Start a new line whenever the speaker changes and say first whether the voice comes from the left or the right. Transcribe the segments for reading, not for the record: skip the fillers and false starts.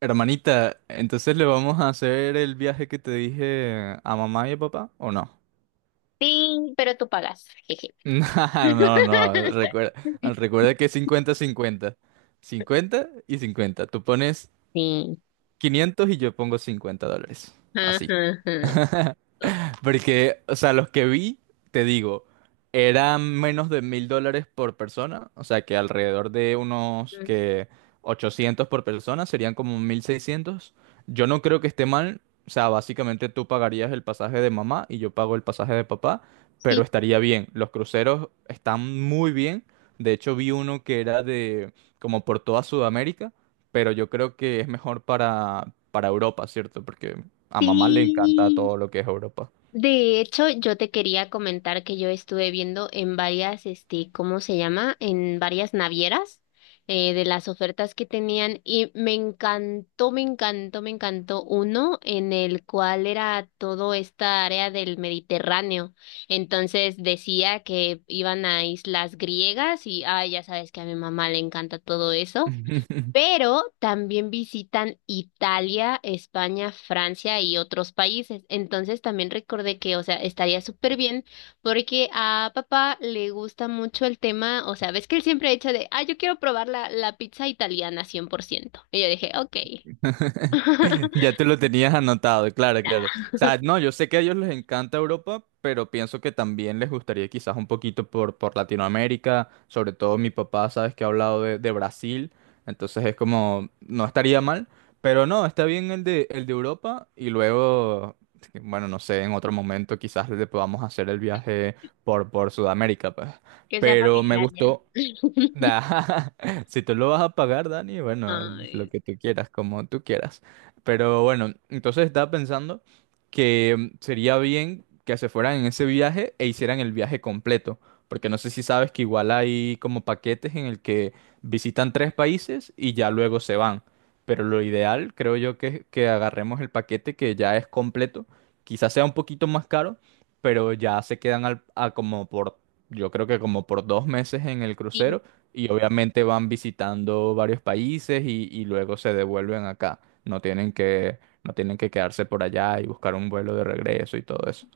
right: Hermanita, entonces le vamos a hacer el viaje que te dije a mamá y a papá, ¿o no?
left: Sí, pero tú pagas. Jeje.
right: No, no, recuerda que es cincuenta-cincuenta, cincuenta cincuenta y 50. Tú pones
left: Sí.
right: 500 y yo pongo $50.
left: Ajá,
right: Así.
left: ajá.
right: Porque, o sea, los que vi, te digo, eran menos de $1,000 por persona, o sea, que alrededor de unos
left: Mm,
right: que 800 por persona serían como 1,600. Yo no creo que esté mal, o sea, básicamente tú pagarías el pasaje de mamá y yo pago el pasaje de papá, pero
left: Sí,
right: estaría bien. Los cruceros están muy bien. De hecho, vi uno que era de como por toda Sudamérica, pero yo creo que es mejor para, Europa, ¿cierto? Porque a mamá le encanta
left: sí.
right: todo lo que es Europa.
left: De hecho, yo te quería comentar que yo estuve viendo en varias, ¿cómo se llama? En varias navieras de las ofertas que tenían y me encantó, me encantó, me encantó uno en el cual era todo esta área del Mediterráneo. Entonces decía que iban a islas griegas y, ay, ya sabes que a mi mamá le encanta todo eso, pero también visitan Italia, España, Francia y otros países. Entonces también recordé que, o sea, estaría súper bien porque a papá le gusta mucho el tema, o sea, ves que él siempre ha dicho de, ah, yo quiero probar la pizza italiana 100%. Y yo dije, ok.
right: Ya te lo tenías anotado, claro, claro. O sea, no, yo sé que a ellos les encanta Europa, pero pienso que también les gustaría quizás un poquito por, Latinoamérica, sobre todo mi papá, sabes que ha hablado de Brasil, entonces es como, no estaría mal, pero no, está bien el de Europa y luego, bueno, no sé, en otro momento quizás le podamos hacer el viaje por Sudamérica, pues.
left: Que sea
right: Pero me
left: familiar ya.
right: gustó. Nah, si tú lo vas a pagar, Dani, bueno, lo
left: Ay,
right: que tú quieras, como tú quieras. Pero bueno, entonces estaba pensando que sería bien que se fueran en ese viaje e hicieran el viaje completo. Porque no sé si sabes que igual hay como paquetes en el que visitan tres países y ya luego se van. Pero lo ideal, creo yo, que es que agarremos el paquete que ya es completo. Quizás sea un poquito más caro, pero ya se quedan a como por, yo creo que como por 2 meses en el
left: sí.
right: crucero y obviamente van visitando varios países y luego se devuelven acá. No tienen que quedarse por allá y buscar un vuelo de regreso y todo eso.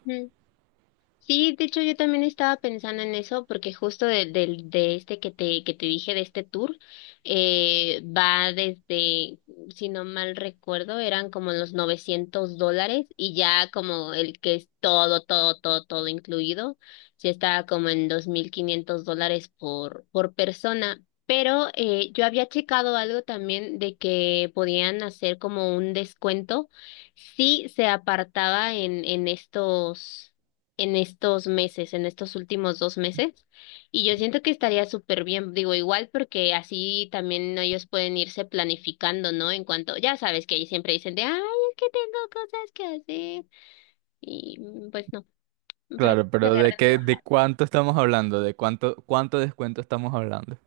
left: Sí, de hecho yo también estaba pensando en eso porque justo de este que te dije, de este tour, va desde, si no mal recuerdo, eran como los $900, y ya como el que es todo, todo, todo, todo incluido, sí estaba como en $2,500 por persona. Pero yo había checado algo también de que podían hacer como un descuento si se apartaba en estos meses, en estos últimos 2 meses, y yo siento que estaría súper bien, digo, igual porque así también ellos pueden irse planificando, ¿no? En cuanto, ya sabes que ahí siempre dicen de, ay, es que tengo cosas que hacer, y pues no, para que
right: Claro,
left: se
right: pero ¿de
left: agarren de
right: qué,
left: baja.
right: de cuánto estamos hablando? ¿De cuánto descuento estamos hablando?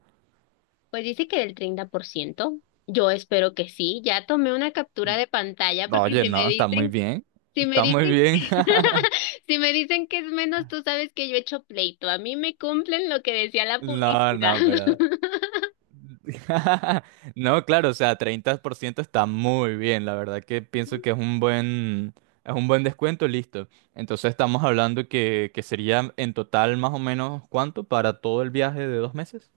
left: Pues dice que del 30%, yo espero que sí, ya tomé una captura de pantalla
right: No,
left: porque
right: oye,
left: si me
right: no, está muy
left: dicen...
right: bien.
left: Si me
right: Está muy
left: dicen,
right: bien.
left: si me dicen que es menos, tú sabes que yo he hecho pleito. A mí me cumplen lo que decía la
right: No,
left: publicidad.
right: no, pero no, claro, o sea, 30% está muy bien, la verdad que pienso que es un buen descuento, listo. Entonces estamos hablando que sería en total más o menos cuánto para todo el viaje de 2 meses.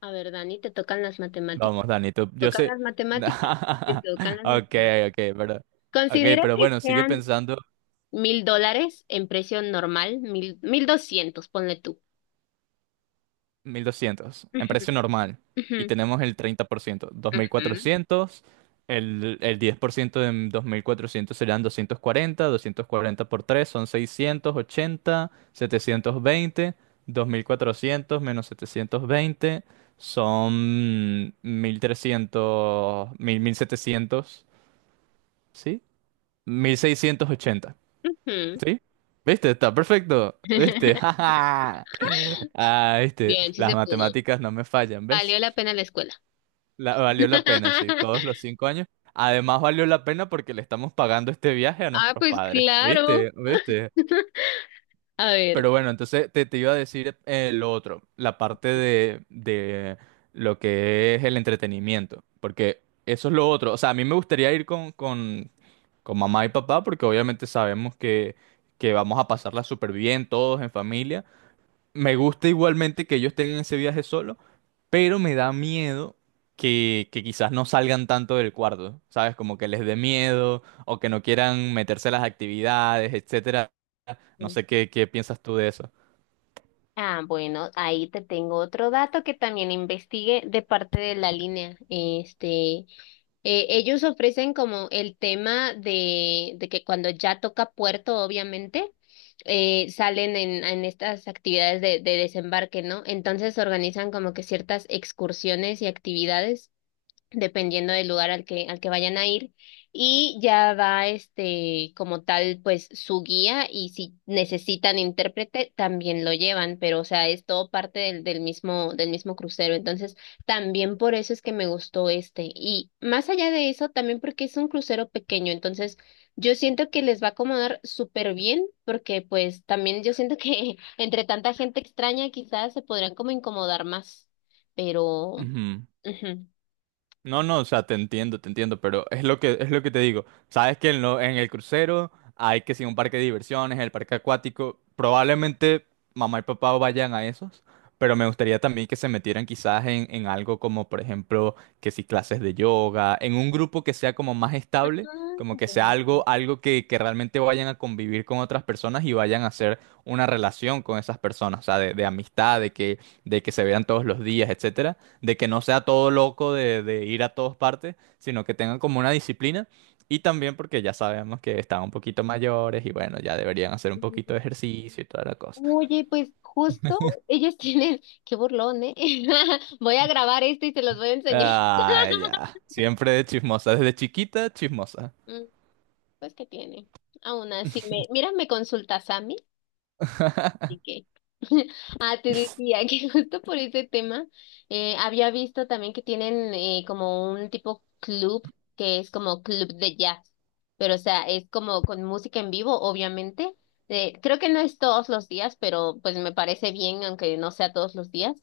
left: A ver, Dani, te tocan las
right: Vamos,
left: matemáticas.
right: Dani,
left: Te
right: yo
left: Tocan
right: sé.
left: las matemáticas. Te tocan las
right: Ok,
left: matemáticas.
right: ok,
left: Considera
right: pero
left: que
right: bueno, sigue
left: sean
right: pensando,
left: $1,000 en precio normal, mil, 1,200, ponle tú.
right: 1,200 en
left: Ujú,
right: precio normal.
left: ujú,
right: Y tenemos el 30%. dos mil
left: ujú,
right: cuatrocientos El 10% de 2,400 serán 240. 240 por 3 son 680. 720. 2,400 menos 720 son 1,300. Mil setecientos. ¿Sí? 1,680.
left: ujú.
right: ¿Sí? ¿Viste? Está perfecto. ¿Viste? ¡Ja, ja! Ah, ¿viste?
left: Bien, sí
right: Las
left: se pudo.
right: matemáticas no me fallan, ¿ves?
left: Valió la pena la escuela.
right: Valió la pena, sí, todos los 5 años. Además, valió la pena porque le estamos pagando este viaje a
left: Ah,
right: nuestros
left: pues
right: padres.
left: claro.
right: ¿Viste? ¿Viste?
left: A ver.
right: Pero bueno, entonces te iba a decir lo otro, la parte de lo que es el entretenimiento, porque eso es lo otro. O sea, a mí me gustaría ir con, con mamá y papá, porque obviamente sabemos que vamos a pasarla súper bien todos en familia. Me gusta igualmente que ellos tengan ese viaje solo, pero me da miedo que quizás no salgan tanto del cuarto, ¿sabes? Como que les dé miedo o que no quieran meterse a las actividades, etcétera. No sé qué piensas tú de eso.
left: Ah, bueno, ahí te tengo otro dato que también investigué de parte de la línea. Ellos ofrecen como el tema de que cuando ya toca puerto, obviamente, salen en estas actividades de desembarque, ¿no? Entonces organizan como que ciertas excursiones y actividades dependiendo del lugar al que vayan a ir. Y ya va este, como tal, pues su guía y si necesitan intérprete, también lo llevan, pero o sea, es todo parte del mismo crucero. Entonces, también por eso es que me gustó este. Y más allá de eso, también porque es un crucero pequeño, entonces yo siento que les va a acomodar súper bien, porque pues también yo siento que entre tanta gente extraña quizás se podrán como incomodar más, pero...
right: Ujú.
left: ujú.
right: No, no, o sea, te entiendo, pero es lo que te digo. Sabes que en el crucero hay que si un parque de diversiones, el parque acuático, probablemente mamá y papá vayan a esos, pero me gustaría también que se metieran quizás en, algo como, por ejemplo, que si clases de yoga, en un grupo que sea como más estable, como que
left: Ah,
right: sea algo, algo que realmente vayan a convivir con otras personas y vayan a hacer una relación con esas personas, o sea, de, amistad, de que se vean todos los días, etcétera, de que no sea todo loco de ir a todas partes, sino que tengan como una disciplina y también porque ya sabemos que están un poquito mayores y bueno, ya deberían hacer un poquito de ejercicio y toda la cosa.
left: oye, pues justo ellos tienen, qué burlón, ¿eh? Voy a grabar esto y se los voy a enseñar.
right: Ah, ya. Siempre de chismosa, desde chiquita, chismosa.
left: Mm, pues qué tiene. Aún así, me... mira, me consulta Sammy. Así que, ah, te decía que justo por ese tema había visto también que tienen como un tipo club que es como club de jazz, pero o sea, es como con música en vivo, obviamente. Creo que no es todos los días, pero pues me parece bien, aunque no sea todos los días.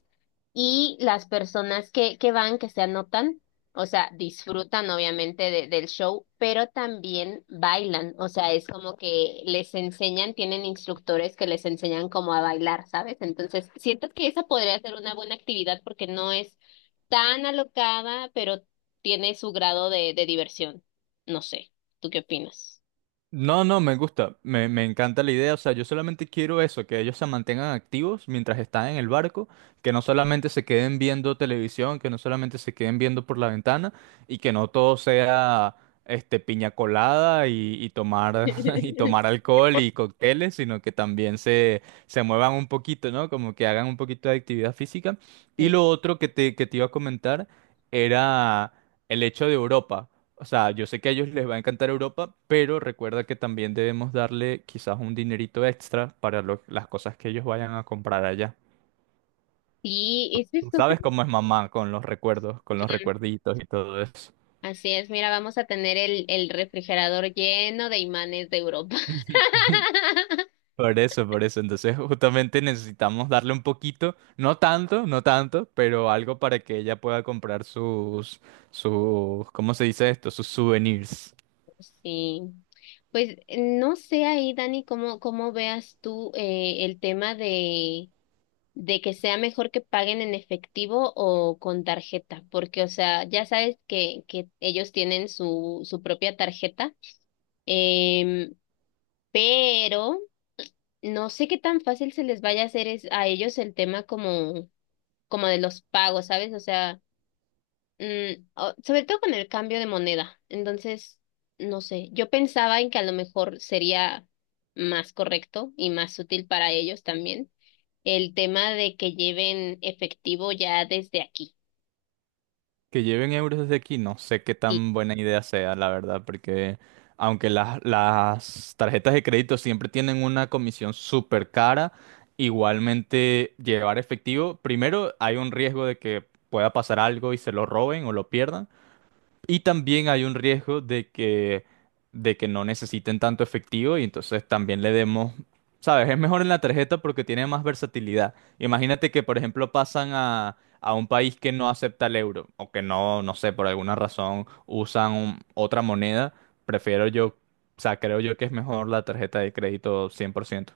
left: Y las personas que van, que se anotan, o sea, disfrutan obviamente de- del show, pero también bailan. O sea, es como que les enseñan, tienen instructores que les enseñan cómo a bailar, ¿sabes? Entonces, siento que esa podría ser una buena actividad porque no es tan alocada, pero tiene su grado de diversión. No sé, ¿tú qué opinas?
right: No, no, me gusta, me encanta la idea, o sea, yo solamente quiero eso, que ellos se mantengan activos mientras están en el barco, que no solamente se queden viendo televisión, que no solamente se queden viendo por la ventana y que no todo sea este piña colada y tomar y tomar alcohol y cócteles, sino que también se muevan un poquito, ¿no? Como que hagan un poquito de actividad física. Y
left: Sí,
right: lo otro que te iba a comentar era el hecho de Europa. O sea, yo sé que a ellos les va a encantar Europa, pero recuerda que también debemos darle quizás un dinerito extra para las cosas que ellos vayan a comprar allá.
left: sí, esa es
right: Tú,
left: otra.
right: ¿sabes cómo es mamá con los recuerdos, con los
left: Mm,
right: recuerditos y todo eso?
left: así es, mira, vamos a tener el refrigerador lleno de imanes de Europa.
right: Por eso, por eso. Entonces, justamente necesitamos darle un poquito, no tanto, no tanto, pero algo para que ella pueda comprar sus, ¿cómo se dice esto? Sus souvenirs.
left: Sí, pues no sé ahí, Dani, cómo veas tú el tema de que sea mejor que paguen en efectivo o con tarjeta, porque, o sea, ya sabes que, ellos tienen su propia tarjeta, em, pero no sé qué tan fácil se les vaya a hacer es, a ellos el tema como de los pagos, ¿sabes? O sea... Mm, sobre todo con el cambio de moneda. Entonces, no sé, yo pensaba en que a lo mejor sería más correcto y más útil para ellos también el tema de que lleven efectivo ya desde aquí.
right: Que lleven euros desde aquí, no sé qué tan buena idea sea, la verdad, porque aunque las tarjetas de crédito siempre tienen una comisión súper cara, igualmente llevar efectivo, primero hay un riesgo de que pueda pasar algo y se lo roben o lo pierdan. Y también hay un riesgo de que no necesiten tanto efectivo y entonces también le demos, ¿sabes? Es mejor en la tarjeta porque tiene más versatilidad. Imagínate que, por ejemplo, pasan a, un país que no acepta el euro o que no, no sé, por alguna razón usan otra moneda. Prefiero yo, o sea, creo yo que es mejor la tarjeta de crédito 100%.